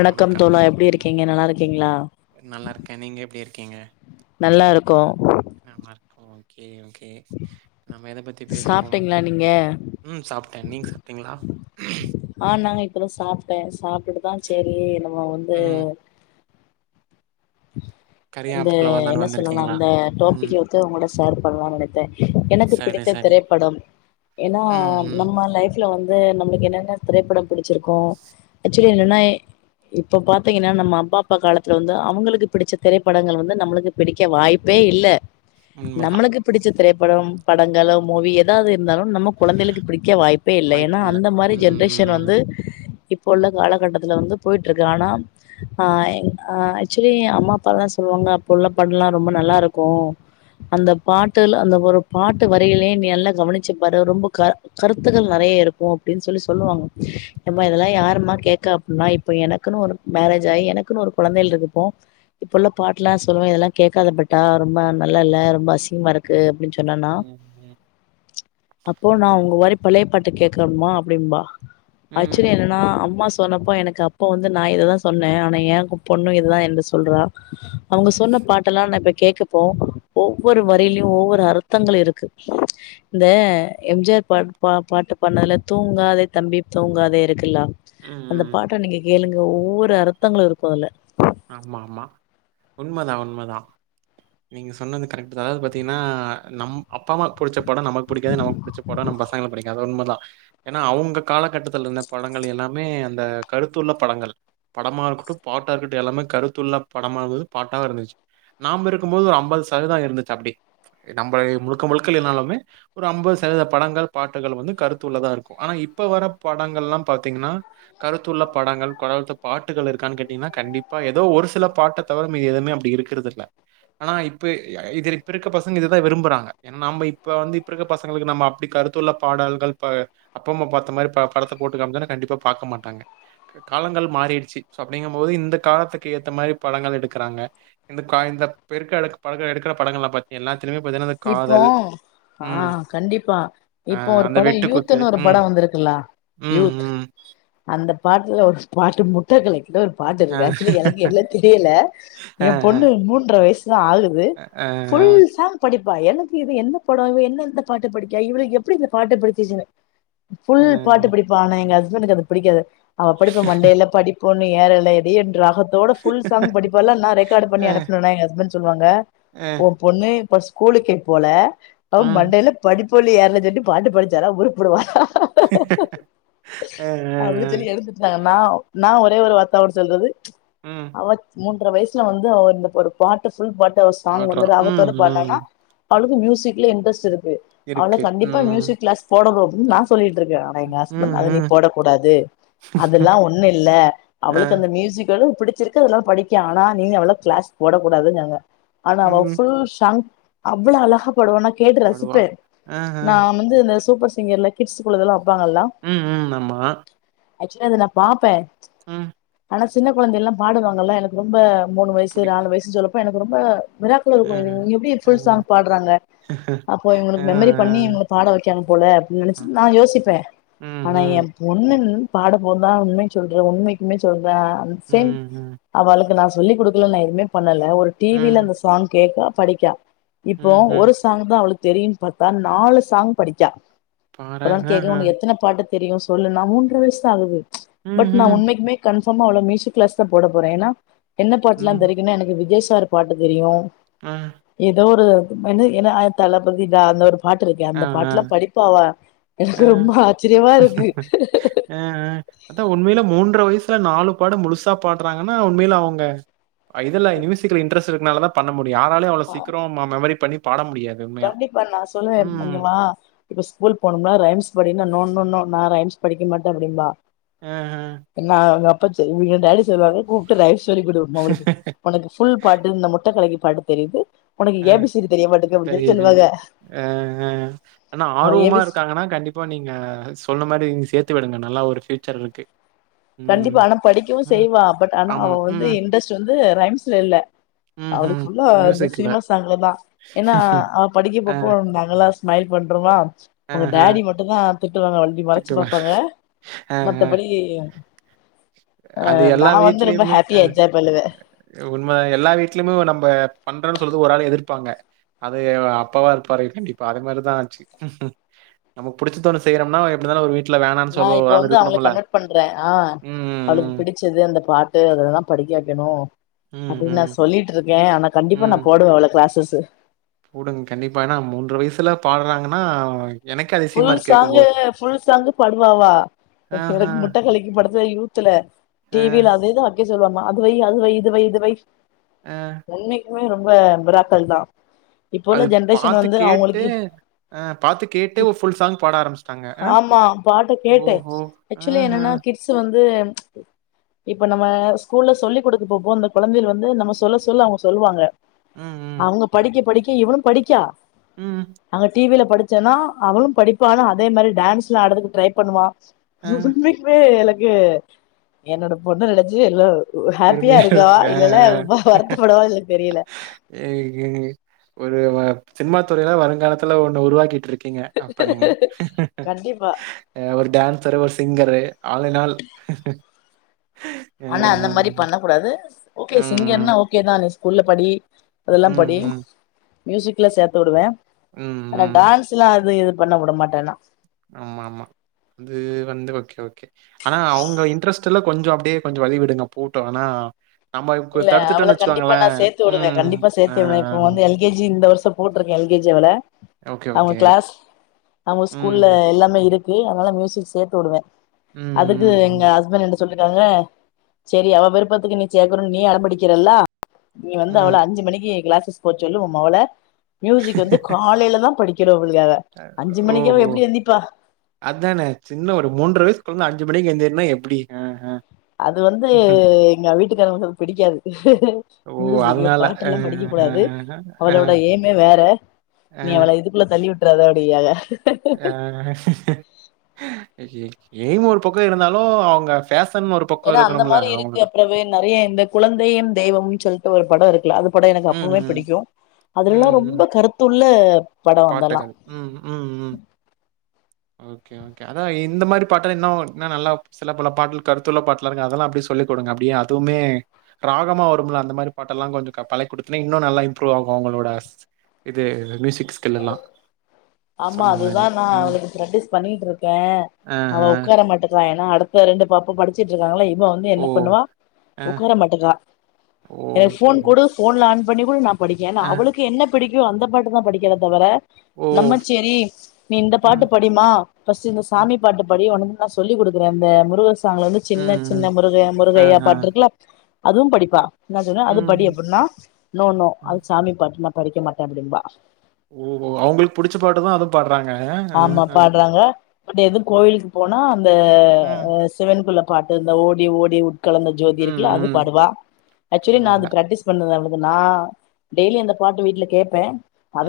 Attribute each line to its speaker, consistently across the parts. Speaker 1: அ
Speaker 2: தோழா எப்படி இருக்கீங்க
Speaker 1: வணக்கம்
Speaker 2: நல்லா இருக்கீங்களா
Speaker 1: நல்லா இருக்கே நீங்க எப்டி இருக்கீங்க
Speaker 2: நல்லா இருக்கோ
Speaker 1: ஏ ஓகே நம்ம எத பத்
Speaker 2: சாப்ட்டீங்ளா நீங்க
Speaker 1: சாப்ட்டே நீங் சாப்ட்டீங்ளா
Speaker 2: ஆ நாங்க இப்பதா சாப்டே சாப் டுட்டுதா சேரி நம்ம வந்து
Speaker 1: ம்
Speaker 2: அந்த
Speaker 1: கரியாப்புல வரலான்னு
Speaker 2: என்ன சொல்லனு
Speaker 1: வந்திருக்கீங்களா
Speaker 2: அந்த
Speaker 1: ம்
Speaker 2: டோப்பிகக வெச்சி உங்கள்ட்ட சேர் பண்லா நெனச்சே எனக்கு
Speaker 1: சரி
Speaker 2: பிடித்த
Speaker 1: சரி
Speaker 2: திரைப்படம் ஏன்னா
Speaker 1: ம் ம்
Speaker 2: நம்ம லைஃப்ல வந்து [unintelligible] நம்ளுக்கு என்னென்ன திரைப்படம் புடிச்சிருக்கோ என்னன்னா இப்ப பாத்தீங்கனா நம்ம அப்பாப்பா காலத்துல வந்து அவங்களுக்கு [unintelligible] பிடிச்ச திரைப்படங்கள் வந்து நம்மளுக்கு பிடிக்க வாய்ப்பே இல்ல
Speaker 1: உண்மதா
Speaker 2: நம்மளுக்கு பிடிச்ச திரைப் படொம் படங்களோ மூவி எதாது இருந்தாலு நம்ம குழந்தைளுக்கு பிடிக்க வாய்ப்பே இல்ல ஏனா
Speaker 1: வாய்ப்பில்ல
Speaker 2: அந்த மாரி
Speaker 1: ம்
Speaker 2: ஜென்ரேஷன்
Speaker 1: ம்
Speaker 2: வந்து ப்ப உள்ள காலகட்டத்துல வந்து போயிட்ருக்கு இருக்கு ஆனா ஆஹல் எங் அ சரி அம்மா அப்பாலா சொல்லுவாங்க அப்பவுள்ள படலா ரொம்ப நல்லா இருக்கு அந்த பாட்டுல அந்த ஒரு பாட்டு வரியிலே நீ நல்லா கவனிச்சு பாரு ரொம்ப கருத்துகள் நறைய இருக்கு அப்டின்னு சொல்லி சொல்லுவாங்க எம்மா
Speaker 1: ம்
Speaker 2: இதெல்லாம் யாருமா கேக்க நா இப்ப எனக்குனு ஒரு மேரேஜ் ஆயி எனக்குனு ஒரு குழந்தைகள் இருக்கு போ இப்பவுள்ள பாட்டு லா சொல்லுவ இதெல்லா கேட்காத பெட்டா ரொம்ப நல்லால்ல ரொம்ப அசிங்கமா இருக்கு அப்டினு சொல் என்னனா
Speaker 1: ம் ம் ம்
Speaker 2: அப்போ நா உங்க ஒரிப் பழை பாட்டு கேட்கன்மா அப்டிம்பா
Speaker 1: ம்
Speaker 2: ஆச்சுவலி என்னனா அம்மாஸ் சொன்னப்போ எனக்கு அப்ப வந்து நா இததான் சொன்ன ஆனா யா பொண்ணு [unintelligible] சொல்றா அவுங்க சொன்ன பாட்டு லா நா இப்ப கேக்கப்போ ஒவ்வொரு வரிலியு ஒவ்வொரு அர்தங்கள் இருக்கு இந்த எம்ஜிஆர் பாட் பா பாட்டு பண்ணல தூங்காதே தம்பி தூங்காதே இருக்குல்லா அந்த
Speaker 1: ம்
Speaker 2: பாட்ட நீங்க ஏளுங்க ஒவ்வொரு அர்த்தங்ளு இருக்கு அதுல
Speaker 1: ஆமா ஆமா உண்மதா உண்மதா நீங்க சொன்னது கரெக்ட் தா அதாவது பாத்தீங்கனா நம் அப்பா அம்மா புடிச்ச பட நமக் புடிக்காது நமக் புடிச்ச பட நம் பசங்ள புடி அத உண்மதா எனா அவுங்க காலகட்டதுலா இன்ன படங்கள் எல்லாமே அந்த கடுத்துள்ள படங்கள் படமா இருக்குட்டு பாட்டா இர்க்கட் எல்லாமே கருத்துள்ள படமாவு பாட்டாவு இருந்துச்சு நாம்ப இருக்குபோது அம்பது சதவீதம் இருந்துச்சு அப்டி. நம்ப முழுக்க முழுக்க இல்லைனாலுமே ஒரு அம்பது சதவீத படங்கள் பாட்டுகள் வந்து கருத்துள்ளதா இருக்கு. ஆனா இப்ப வர படங்களாம் பாத்திங்கனா கருத்துள்ள படங்கள் பாட்டுகள் இருக்கானு கேட்டாங்கனா கண்டிப்ப இப்ப ஏதோ ஒருசில பாட்ட தவர மீதி எதுமே அப்டி இருக்கறதில்ல. ஆனா இப்ப யா இது இப்ப இருக்க பசங்க இத தா விரும்புறாங்க ஏனா நம்ம இப்ப வந்து இப்ப இருக்க பசங்களுக்கு நம்ம அப்டி கருத்துள்ள பாடல்கள் ப அப்பா அம்மா பார்த்த மாரி பா படத்த போட்டுக் காமிச்சம்னா கண்டிப்பா பார்க்க மாட்டாங்க காலங்கள் மாரிடிச்சு அப்டிங்கும்போது இந்த காலத்துக்கு ஏத்த மாரி படங்கள் எடுக்குறாங்க இந்த கா இந்த [unintelligible] படங்கள் பாத்திங்கனா
Speaker 2: இப்போ
Speaker 1: ம்,
Speaker 2: ஆஹ் கண்டிப்பா
Speaker 1: அ
Speaker 2: இப்போ ஒரு
Speaker 1: அந்த
Speaker 2: படம்
Speaker 1: வெட்டுக்குத்து,
Speaker 2: யூத்ன்னு ஒரு
Speaker 1: ம்,
Speaker 2: படம் வந்துருக்குல்லா
Speaker 1: ம்,
Speaker 2: யூத்
Speaker 1: ம்,
Speaker 2: அந்தப் பாட்டுல ஒரு [unintelligible] பாட்டு
Speaker 1: அ,
Speaker 2: இருக்கு ஆக்சுவலி எனக்கு எல்லா தெரியல
Speaker 1: அ,
Speaker 2: என் பொண்ணு மூன்றரை வயசு த ஆலுவு
Speaker 1: அ, அ, அ,
Speaker 2: ஃபுல் சாங் கண்டிப்பா எனக்கு இது என்ன படம் இவ என்ன இந்த பாட்டு படிக்கா இவளுக்கு எப்டி இந்த பாட்டு படிச்சிச்சினு
Speaker 1: அ, அ, அ,
Speaker 2: ஃபுல் பாட்டு
Speaker 1: ம்,
Speaker 2: படிப்பா அன எங்க அஸ் இவனுக்கு அது பிடிக்காது அவ படிப்பு மண்டேல்ல படிப்போ. [unintelligible] என்று ராகத் தோட ஃபுல் சாங் படிப்பால்ல நா ரெக்கார்ட் பண்ணி அனுப்புனேனா எங்க ஹஸ்பண்ட் சொல்வாங்க ஒம் பொண்ணு ஃபர்ஸ் கூலுக்கே போல. அவ மண்டையில படிப் புள்ளியரல சொல்லிட்டு பாட்டு படிச்சலா உருபுடுவா.
Speaker 1: ஆ ஆ ஆ
Speaker 2: நாவ் நா ஒரே ஒரு வார்த்த அவட் சொல்றது.
Speaker 1: ம்,
Speaker 2: அவ [unintelligible] எட்ர வயசுல வந்து அவ வந்து ஒரு பாட்டு ஃபுல் பாட்டு சாங் வந்து
Speaker 1: பாடுறான். ம்,
Speaker 2: ராகதோட பாட்னான்னா.
Speaker 1: ம்.
Speaker 2: அவளுக்கு மியூசிகல இன்ரெஸ்ட் இருக் கு ஆனா
Speaker 1: இருக்கு
Speaker 2: கண்டிப்பா
Speaker 1: ம்
Speaker 2: மியூசிக் கிளாஸ் போடனும். ன் நா சொல்லி ட்டு இருக்க ஆனா எங்க ஹஸ்பண்ட்
Speaker 1: ம்
Speaker 2: அத நீ
Speaker 1: ம்
Speaker 2: போடக்கூடாது அதெல்லா ஒண்ணு இல்ல
Speaker 1: அ
Speaker 2: அவளுக்கு அந்த மியூசிக்கல் பிடிச்சிருக்கு அதனாலா படிக்யா ஆனா நீ அவ்வள கிளாஸ் போடக்கூடாதுன்னாங்க. ஆனா அவ
Speaker 1: ம்
Speaker 2: ஃபுல் ஷாங்க் அவ்வளோ அழகா. போடுசா நா கேட்டு
Speaker 1: பாடுவா
Speaker 2: ரசிப்பே
Speaker 1: அ அ
Speaker 2: நா வந்து இந்த சூப்பர் சிங்கெர்ல கிட்ஸ்குள்ளதெலா
Speaker 1: ம் ம் ஆமா
Speaker 2: ஆக்சுவலா இது நா பாப்பே
Speaker 1: ம்
Speaker 2: ஆனா சின்ன குழந்தை எல்லாம் பாடுவாங்கல்ல எனக்கு ரொம்ப மூணு வயசு
Speaker 1: புடி
Speaker 2: நாலு வயசு சொல்லப் ப எனக்கு ரொம்ப மிராக்ல
Speaker 1: அ
Speaker 2: இருக்கும் இதுங் எப்டி இருக்
Speaker 1: அ
Speaker 2: ஃபுல் சாங் பாடுறாங்க அப்ப
Speaker 1: அ
Speaker 2: இவனுக்கு மெமரி பண்ணி இவங்கள பாட வைக்காங்க போல அப்டி
Speaker 1: அ
Speaker 2: நெனைச்சி நா யோசிப்ப
Speaker 1: ம்
Speaker 2: ஆனா
Speaker 1: ம்
Speaker 2: யேன் பொண்ணு ன் பாட போது தா உண்மை சொல்றே உண்மைக்குமே சொல் [unintelligible]
Speaker 1: ம் ம்
Speaker 2: அவளுக்கு நா சொல்லி கொடுக்கல நா எதுமே பண் ணல ஒரு டிவியில அந்த
Speaker 1: ம்
Speaker 2: சாங் கேட்டா படிக்கா. இப்போ
Speaker 1: ம்ஹ்ம்
Speaker 2: ஒரு சாங்தா அவளுக் தெரியின்னு பாத்தா நாலு சாங் படிச்சா.
Speaker 1: பாறே
Speaker 2: அப்புறோ
Speaker 1: அ
Speaker 2: கேக்கணுன்னு
Speaker 1: அ
Speaker 2: உனக்கு எத்தன பாட்டுத் தெரியு சொல்லுண்ணா மூன்ற வயசுதா ஆகுது.
Speaker 1: ம்
Speaker 2: பட் நா
Speaker 1: ம்
Speaker 2: உண்மைக்கு மே கன் பொமொ அவள மியூசிக் கிளாஸ் தா போட போறே ஏன்னா என்ன பாட்லா தெரிகணு எனக்கு விஜேஷ் [unintelligible] பாட்டு தெரியு.
Speaker 1: ம்.
Speaker 2: ஏதோ ஒரு என்ன ஏன்னா தளபதிடா அந்த ஒரு பாட்டு இருக்கே
Speaker 1: அ அ
Speaker 2: அந்த பாட்டுல்லா படிப்பாவ
Speaker 1: அ, அ அ, அதா உண்மையில மூன்ற வயசு த்துல நாலு பாட முழுசா பாடுறாங்கன்னா உண்மையில அவங்க. அ இதுலா மியூசிக்ல இன்ட்ரஸ்ட் இருக்கனால தா பண்ணமு யாராலேயு அவ்ளோ சீக்கிரோ மெமரி பண்ணி பாடம்.
Speaker 2: கண்டிப்பா நானசொல்லுவே [inaudible] இங்க வா இப்போ ஸ்கூல் போனும்லா ரைம்ஸ். அப்படினா நெ நெ நா ரைம்ஸ் படிக்க மாட்டே அப்படிம்பா.
Speaker 1: அ அ.
Speaker 2: ப்ப [unintelligible] டாடி சொல்லுவாங்க கூப்டு ரைம்ஸ். சொல்லிக்குடு மவளுக்கு உனக்கு ஃபுல் பாட்டு இந்த முட்ட கலகி. பாட தெரியிது. உனக்கு ஏபிசிடி தெரிய மாட்டது அப்படி சொல்லி.
Speaker 1: இது
Speaker 2: சொல்லுவாங்க
Speaker 1: அஅ ஆனா
Speaker 2: அவ ஏ
Speaker 1: ஆர்வமா
Speaker 2: பி சி
Speaker 1: இருக்காங்கன்னா கண்டிப்பா நீங்க சொன்ன மாரி. சேர்த்து விடுங்க நல்லா ஒரு பியூச்சர் இருக்கு ம்,
Speaker 2: கண்டிப்பா ஆனா படிக்கவு
Speaker 1: ம்,
Speaker 2: செய்வா பட் ஆனா
Speaker 1: ஆமா.
Speaker 2: அவ வந்து
Speaker 1: ம்,
Speaker 2: இன்ட்ரெஸ்ட் வந்து. து ரைம்ஸ்ல இல்ல
Speaker 1: ம்ஹ்ம்.
Speaker 2: அவலுக் புல்லா இந்த
Speaker 1: மியூசிக்ல.
Speaker 2: சினிமா சாங்லதா ஏன்னா அவ படிக்க
Speaker 1: அ,
Speaker 2: போப்போந் நாங்களா ஸ்மைல் பண்றமா உங்க
Speaker 1: ஆஹ.
Speaker 2: டேடி மட்டு தா திட்டுவாங்க வண்டி மறைச்சு
Speaker 1: திட்டுவா.
Speaker 2: பாப்பாங்க
Speaker 1: அ, அ.
Speaker 2: மத்தபடி
Speaker 1: அது எல்லா
Speaker 2: நா வந்து ரொம்ப
Speaker 1: வீடலயுமே அ
Speaker 2: ஹாப்பியா என்ஜாய் பண்ணுவே
Speaker 1: உண்மதா எல்லா வீட்லமு நம்ப பண்றேன்னு சொல்லறது ஒரு ஆள் எதிர்பாங்க அது அப்பாவா இருப்பாரு கண்டிப்பா அதே மாரிதா ஆச்சு நமக்கு பிடிச்சது ஓண்ணு செய்யறோம்னா எப்படினாலும் ஒரு வீட்டு
Speaker 2: நா இப்ப வந்து அவங்கள கன்வெர்ட் பண்றே ஆஹ்
Speaker 1: ம்,
Speaker 2: அவளுக்கு
Speaker 1: ம்,
Speaker 2: பிடிச்சது அந்த பாட்டு அதுலா படிக்கவைக்கணு
Speaker 1: ம்,
Speaker 2: அப்டின்னு நா
Speaker 1: ம்,
Speaker 2: சொல்லிட்டு இருக் கே ஆனா கண்டிப்பா நா போடுவ அவள க்ளாசஸ் அ
Speaker 1: போடுங்க கண்டிப்பா ஏனா மூன்ற வயசுல பாடுறாங்கன்னா எனக்கே
Speaker 2: ஃபுல்
Speaker 1: அதிசயமா இருக்கு
Speaker 2: சாங்கு
Speaker 1: கேட்கும்போது.
Speaker 2: ஃபுல் சாங்கு பாடுவா அவா
Speaker 1: ஆஹ,
Speaker 2: எனக்கு முட்ட கலக்கி படத்துலே யூத்துல
Speaker 1: அ,
Speaker 2: டி வி-ல அதேதா அ சொல்லுவாம அதுவை அதுவை இதுவை இதுவை
Speaker 1: ஆஹ்
Speaker 2: [unintelligible] ரொம்ப மிராக்கள் தா இப்போ உள்ள
Speaker 1: அது
Speaker 2: ஜென்ரேஷன்
Speaker 1: பாத்து
Speaker 2: வந்து
Speaker 1: கேட்டு
Speaker 2: அவங்களுக்கு
Speaker 1: அஹ் பாத் கேட் ட்டு ஃபுல் சாங் பாட ஆரம்பிச்ட்டாங்க அ
Speaker 2: ஆமா பாட்ட
Speaker 1: ஓஹோ ம்ம்
Speaker 2: ந்து இப்ப நம்ம ஸ்கூல்ல சொல்லி கொடுத்து பாப்போ அந்த கொழந்தைகள் வந்து நம்ம சொல்ல சொல்ல அவங்க சொல்வாங்க
Speaker 1: ம், ம்,
Speaker 2: அவங்க படிக்க படிக் இவனும் படிக்கா
Speaker 1: ம்,
Speaker 2: அவ்ங்க டி வி-ல படுத் ஜனா அவளும் படிப்பா ஆனா அதே மாரி டேன்ஸ் ல்லா ஆட்றதுக்கு ட்ரை பண்ணுவா.
Speaker 1: அ.
Speaker 2: ஜூஜூபிக் வ்வேல க்கு என்னோட பொண்ணு நெனச்சு எல்லோ
Speaker 1: பெருமையா இருக்கு ஆஹ் ஆஹ்.
Speaker 2: வருத்தப்படுவான்னு எனக்கு தெரியல
Speaker 1: [unintelligible] ஒரு [unintelligible] சின்மா துறயில வருங்காலத்துல ஒன்னு உருவாக்கிட்டு இருக் கிங்க அப்ப நீங்க.
Speaker 2: கண்டிப்பா
Speaker 1: அ ஒரு டான்சரு ஒரு சிங்கரு ஆல் இன் ஆல். அ, அ.
Speaker 2: ஆனா அந்த மாரி ப் பண்ணக்கூடாது ஓகே சிங்கர்ன்னா
Speaker 1: ம்,
Speaker 2: ஓகே தா நிஷ் குள்ள படி
Speaker 1: ம்,
Speaker 2: அதெல்லாம் படி
Speaker 1: ம்,
Speaker 2: மியூசிக்ல சேத்து வுடுவேன்.
Speaker 1: ம்,
Speaker 2: ஆனா
Speaker 1: ம்.
Speaker 2: டான்ஸ் ல்லா அது இது பண்ண வுடமாட்டேன் நா.
Speaker 1: ஆமா ஆமா. அது வந்து கொஞ்சோ அப்டியே கொஞ்சோ வழி விடுங்க போட்டும். ஆனா நம்ம கு
Speaker 2: இல்ல அவள
Speaker 1: தடுத்துட்டோம்னு
Speaker 2: கண்டிப்பா நா
Speaker 1: வச்சுக்கோங்களேன்.
Speaker 2: சேத்து வுடுவேன்.
Speaker 1: ம்.
Speaker 2: கண்டிப்பா
Speaker 1: ஆ
Speaker 2: சேத்துருவே. இப்ப வந்து எல் கே ஜி இந்த வருஷம் போட்டிருக்கே எல் கே ஜி அவள.
Speaker 1: ஓகே,
Speaker 2: அவங்க
Speaker 1: ஓகே.
Speaker 2: க்ளாஸ், அவங்க
Speaker 1: ம்.
Speaker 2: ஸ்கூல்ல எல்லாமே இருக் கு அதனால மியூசிக் சேத்து விடுவே
Speaker 1: ம்,
Speaker 2: அதுக்கு எங்க
Speaker 1: ம்,
Speaker 2: ஹஸ்பண்ட் என்ன சொல்லிருக்காங்க சேரி அவ விருப்பத்துக்கு நீ சே றகு நீ அடம்பிடிக்கிறல்லா. நீங்க வந்து அவள
Speaker 1: ம்.
Speaker 2: அஞ்சு மணிக்கு எ கிளாஸ்க் [unintelligible] சொல்லு உ மவள மியூசிக் வந்து காலையில தா படி
Speaker 1: ஓஹோ
Speaker 2: எந்திப்பா
Speaker 1: அதானே சின்ன ஒரு மூன்ற வயசு கொழந்த அஞ்சு மணிக்கு எந்தி என்ன எப்டி ஆ ஹ,
Speaker 2: அது வந்து எங்க வீட்டுக்காரவங்க பிடிக்காது
Speaker 1: ஓ!
Speaker 2: மியூசிகக்கு
Speaker 1: அதனால.
Speaker 2: பாட்டு
Speaker 1: அ,
Speaker 2: எல்லா படிக்கக்க கூடாது
Speaker 1: அ, அ,
Speaker 2: அவளோட ஏய்மே வேற
Speaker 1: அ,
Speaker 2: நீ அவள இதுக்குள்ள தள்ளி விட் [unintelligible]
Speaker 1: ஏ ஐ எய்ம் ஒரு பக்கம் இருந்தாலு அவங்க ஃபேஷ
Speaker 2: ஏன்னா அந்த மாதிரி இருக்கு அப்பறவே நெறைய இந்த குழந்தையு தெய்வமு சொல்லிட்டு ஒரு படோ இரு லாது படோ எனக்கு
Speaker 1: ம்,
Speaker 2: அப்பவுமே
Speaker 1: ம்.
Speaker 2: பிடிக்கு அதுலல்லா
Speaker 1: ம், ம்.
Speaker 2: ரொம்ப கருத்துள்ள படோ அதெல்லா
Speaker 1: பாட்டுகள் உம் உம் உம், ஓகே ஓகே அதா இந்த மாரி பாட்டல இன்னு நல்லா சில பல பாட்டு கருத்துள்ள பாட்டுலா இருங்க அதெல்லா அப்டியே சொல்லிக் கொடுங்க அப்டியே அதுமே ராகமா வருமுல அந்த மாரி பாட்டலா கொஞ்சோ பழக் குடுத்தின்னா இன்னு நல்லா இம்ப்ரூவ் ஆகு அவங்களோட இது மியூசிக்ஸ். ல்லலா
Speaker 2: ஆமா அதுதா நா அவளுக்கு பிராக்டிஸ் பண்ணிட்டு இருக்கே அவ
Speaker 1: ஆஹ.
Speaker 2: உக்கார மாட்டிரா என் அ அடுத்த ரெண்டு பப்பு படிச்சிட்டு இருக்காங்களா இதுத இவொ வந்து
Speaker 1: ஓ!
Speaker 2: என்ன பண்ணுவா
Speaker 1: அ.
Speaker 2: உக்கார மாட்டேங்கா
Speaker 1: ஓ!
Speaker 2: எனக்கு ஃபோன்
Speaker 1: சரிங்க.
Speaker 2: குடு ஃபோன்ல ஆ [unintelligible] புடிக்கு ஏனா
Speaker 1: அ.
Speaker 2: அவளுக்கு என்ன பிடிக் அந்த பாட்டு தா படிக்கிற தவிர
Speaker 1: ஓ!
Speaker 2: நம்மச் சேரி நீ இந்த
Speaker 1: ம்,
Speaker 2: பாட்டு படிமா ஃபஸ்ட் இந்த
Speaker 1: ம்,
Speaker 2: சாமி பாட்டே படி உனக் நா சொல்லி குடுக்கறே இந்த முருக [unintelligible] வந்து
Speaker 1: ம்,
Speaker 2: சின்ன
Speaker 1: ம்.
Speaker 2: சின்ன முருகை-முருகையா
Speaker 1: ஆஹ.
Speaker 2: பாட்டிருக்கல அதுவு படிப்பா என்ன சொன்னே அது
Speaker 1: ம்,
Speaker 2: படி
Speaker 1: ம்,
Speaker 2: அப்பிடின்னா நோ நோ அது
Speaker 1: ம்.
Speaker 2: சாமி பாட்டுதா, படிக்க மாட்டே அப்டிம்பா,
Speaker 1: ஓகோ அவங்களுக் புடுச்ச பாட்டதா அதுவு பாட்றாங்க
Speaker 2: ஆமா
Speaker 1: அஹ் அ
Speaker 2: பாடுறாங்க பட் எதுவு கோவிலுக்கு போனா அந்த
Speaker 1: ம்,
Speaker 2: ஆ சிவன் குளம். பாட்டு இந்த ஓடி ஓடி உ கலந்த ஜோதி
Speaker 1: ம்,
Speaker 2: இருக்குல அது
Speaker 1: ம்.
Speaker 2: பாடுவா. ஆக்சுவலி நா அது
Speaker 1: பரவால்ல.
Speaker 2: பிராக்டிஸ் பண்ணுவ அவளுக் அ நா டெய்லி அந்த பாட்டு வீட்டுல கேப்பே.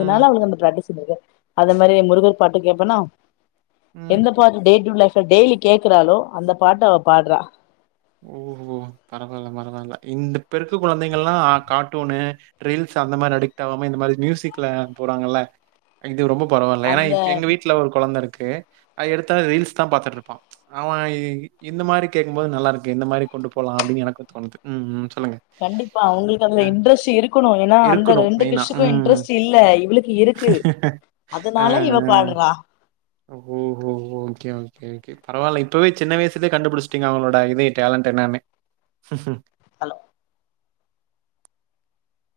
Speaker 1: ம்,
Speaker 2: அவுளுங்க அந்த பிராக்டிஸ் [unintelligible] அது மாதிரி முருகர் பாட்டு கேட்பேனா.
Speaker 1: ம்.
Speaker 2: எந்த பாட்டு டே ட்டு லைஃ டெய்லி கேக்குறாலோ அந்த பாட்ட அவ பாடுறா.
Speaker 1: ஓஹோ பரவால பரவால இந்த இப்பெருக்க கொழந்தைங்கல்லா கார்ட்டூனு ரீல்ஸு அந்த மாரி அடிக்ட் ஆகாம இந்த மாரி மியூசிக்ல போறாங்கல்ல இது ரொம்போ பரவால ஏன்னா
Speaker 2: அந்த
Speaker 1: இப்ப எங்க வீட்ல ஒரு கொழந்த இருக். ஓகே எடுத்தா ரீல்ஸ் தா பாத்துட்ருப்பா அவ இந்த மாரி கேக்கும்போது நல்லா இருக் கே எந்த மாரி கொண்டு போலா அப்டினு எனக்கோ தோனுது ம் ம். சொல்லுங்க.
Speaker 2: கண்டிப்பா உங்களுக்கு அதுல
Speaker 1: ஆ
Speaker 2: இன்ட்ரெஸ்ட் இருக்கணோ ஏன்னா அந்த
Speaker 1: இருக்கணும்
Speaker 2: ரெண்டு
Speaker 1: மெயினா.
Speaker 2: கிஷுக்கோ
Speaker 1: ம்.
Speaker 2: இன்ட்ரெஸ்ட் இல்ல இவளுக்கு இருக்கு
Speaker 1: ஆ,
Speaker 2: அதனால
Speaker 1: ஆ.
Speaker 2: இவ பாட்றா.
Speaker 1: ஓஹோ! Okay, okay, okay. பரவால்ல. இப்பவே சின்னவயசதே கண்ணுடுப்பீடுச்சுடெங்க அவுங்களோட ஐமீன் டேலண்ட் என்னனு ஹும் ஹும்.
Speaker 2: ஹலோ.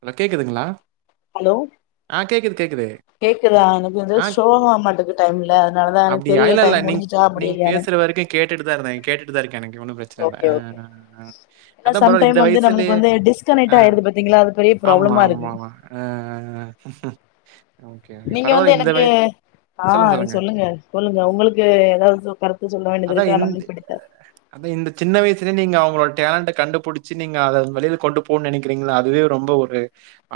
Speaker 1: அலோ கேக்குதுங்களா.
Speaker 2: ஹலோ.
Speaker 1: ஆ கேக்கிது கேக்
Speaker 2: கேக்குதா எனக்கு வந்து சோக ஆ மாட்டக்கு டைம் இல்ல அதனாலதா எனக்கு
Speaker 1: அப்படியா?
Speaker 2: தெரில
Speaker 1: இல்ல, இல்ல.
Speaker 2: டைம்
Speaker 1: நீங்க
Speaker 2: முடிஞ்சுச்சா
Speaker 1: நீங்க
Speaker 2: முடியலையா.
Speaker 1: பேசுற வரைக்கும் அ, அ, அ, அதா பரவாயில் இந்த
Speaker 2: சம்டைம் வந்து நம்மளுக்கு
Speaker 1: வயசுலயே
Speaker 2: வந்து
Speaker 1: அ
Speaker 2: டிஸ்கனெக்ட் ஆயிடுது பாத்தீங்களா அது பெரிய
Speaker 1: ஆம்மா
Speaker 2: ப்ராப்ளமா இருக்கு
Speaker 1: ஆம்மா அ, அ, அ
Speaker 2: நீங்க வந்து எனக்கு ஆ நீ சொல்லுங்க சொல்லுங்க உங்களுக்கு ஏதாவது கருத்து சொல்ல வேண்டியது
Speaker 1: அதான்
Speaker 2: இருக்கா நா மீட் பண்ணி தரே
Speaker 1: வயசுல நீங்க அவுங்களோட டேலண்ட கண்டுபிடிச்சு நீங்க அத வெளில கொண்டு போன்னு நெனக்கிறீங்கள அதுவே ரொம்ப ஒரு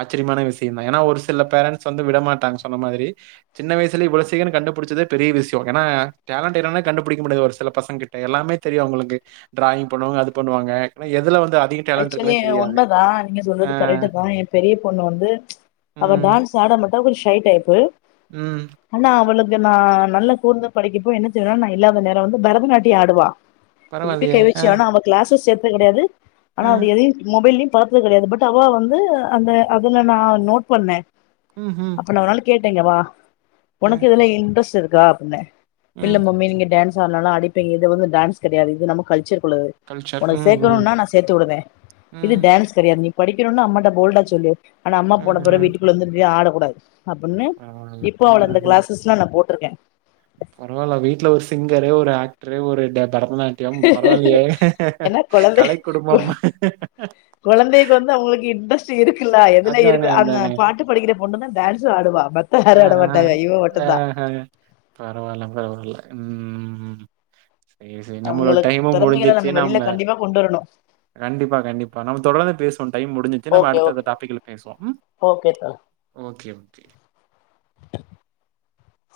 Speaker 1: ஆச்சரியமான விஷயம்தா. ஏன்னா ஒரு சில பேரண்ட்ஸ் வந்து விடமாட்டாங்க சொன்ன மாதிரி சின்ன வயசுலே இவ்ளோ சீக்ரோ கண்டுபுடிச்சதே பெரிய விஷோ ஏனா டேலண்ட் ஏன்னா கண்டுபுடிக்க முடியாது ஒரு சில பசங்ககிட்ட எல்லாமே தெரியு அவுங்களுக்கு டிராயிங் பண்ணுவாங்க அது பண்ணுவாங்கஆன எதுல வந்து அதிக டேலண்ட்
Speaker 2: ஆக்சுவலி
Speaker 1: இருக்குன்னே
Speaker 2: என
Speaker 1: தெரியாது.
Speaker 2: உண்மைதா நீங்க
Speaker 1: ஆ,
Speaker 2: சொல்றது கரெக்ட்டுதா எ பெரிய பொண்ணு வந்து அவ
Speaker 1: ம்,
Speaker 2: டான்ஸ் ஆட மட்டு அவ ஒரு ஷை் டைப்பு.
Speaker 1: ம்.
Speaker 2: ஆனா அவுளுக் இங்க நா நல்ல கூர்ந்து படிக்கப்போ என்ன செய்றா நான் இல்லாத நேரோ வந்து பரதநாட்டியோ ஆடுவா. எப்டி
Speaker 1: பரவாயில்லையே!
Speaker 2: கை
Speaker 1: ஆ,
Speaker 2: வெச்சி ஆனோ அவ கிளாஸஸ் சேர்த் கிடையாது. ஆனா
Speaker 1: ஆ,
Speaker 2: வந்து எதையு மொபைல்லியு பாத்தது கெடையாது பட் அவ வந்து அந்த அதுல நா நோட் பண்ணே.
Speaker 1: ம்ஹும்.
Speaker 2: [unintelligible] இங்க வா. உனக்கு இதுல இன்ட்ரெஸ்ட் இருக் காப்புன்னே இல்ல
Speaker 1: ம்.
Speaker 2: மம்மி நீங்க டேன் சா நல்லா அடிப்பீங்க இது வந்து டேன்ஸ் கெடையாது நம்ம கல்ச்சர் ஹலோ
Speaker 1: கல்ச்சர்.
Speaker 2: உனக்
Speaker 1: ம், ம்,
Speaker 2: சேக்கணுனா நா சேத்து உடுங்க இது
Speaker 1: ம்.
Speaker 2: டேன்ஸ் கெடை நீ படிக்கணுன்னு நீ அம்மாட்ட போல்டா சொல்லு ஆனா அம்மா போன புறவு
Speaker 1: ம்ஹ்ம்.
Speaker 2: வீட்டுக்குள்ள வந்து இப்டியே ஆடும் [unintelligible] அப்புன்னு
Speaker 1: பரவால்ல.
Speaker 2: இப்போ அவள அந்த
Speaker 1: ம்ஹ்ம்.
Speaker 2: கிளாஸ்லா நா போ ட்ருக்கே
Speaker 1: பரவால்ல வீட்ல ஒரு சிங்கரு ஒரு ஆக்ட்ரு ஒரு ட பரதநாட்டியம் பரவால்லியே
Speaker 2: ஏன்னா கொழந்தை
Speaker 1: கலை குடும்பம் மா
Speaker 2: து இருக்குல்ல எதுல இருக்கு அங்க பாட்டு படிக்கிற பொண்ணு தா டேன்ஸு ஆடுவா ப
Speaker 1: ஆஹ ஆஹ பரவால்ல பரவால்ல ம் சேரி சேரி நம்மளோட
Speaker 2: அவங்களுக்கு
Speaker 1: டைமு
Speaker 2: திறமைகள
Speaker 1: முடிஞ்சிச்சு
Speaker 2: வெளியில
Speaker 1: நம்ம
Speaker 2: கண்டிப்பா கொண்டு வரணு
Speaker 1: கண்டிப்பா கண்டிப்பா நம்ம தொடர்ந்து பேசுவோ டைம் முடிஞ்சிச்சு நம்ம
Speaker 2: ஓகே ஓகே
Speaker 1: அடுத்த டாபிக்ல பேசுவோ ம்
Speaker 2: ஓகே தோழா
Speaker 1: ஓகே [unintelligible]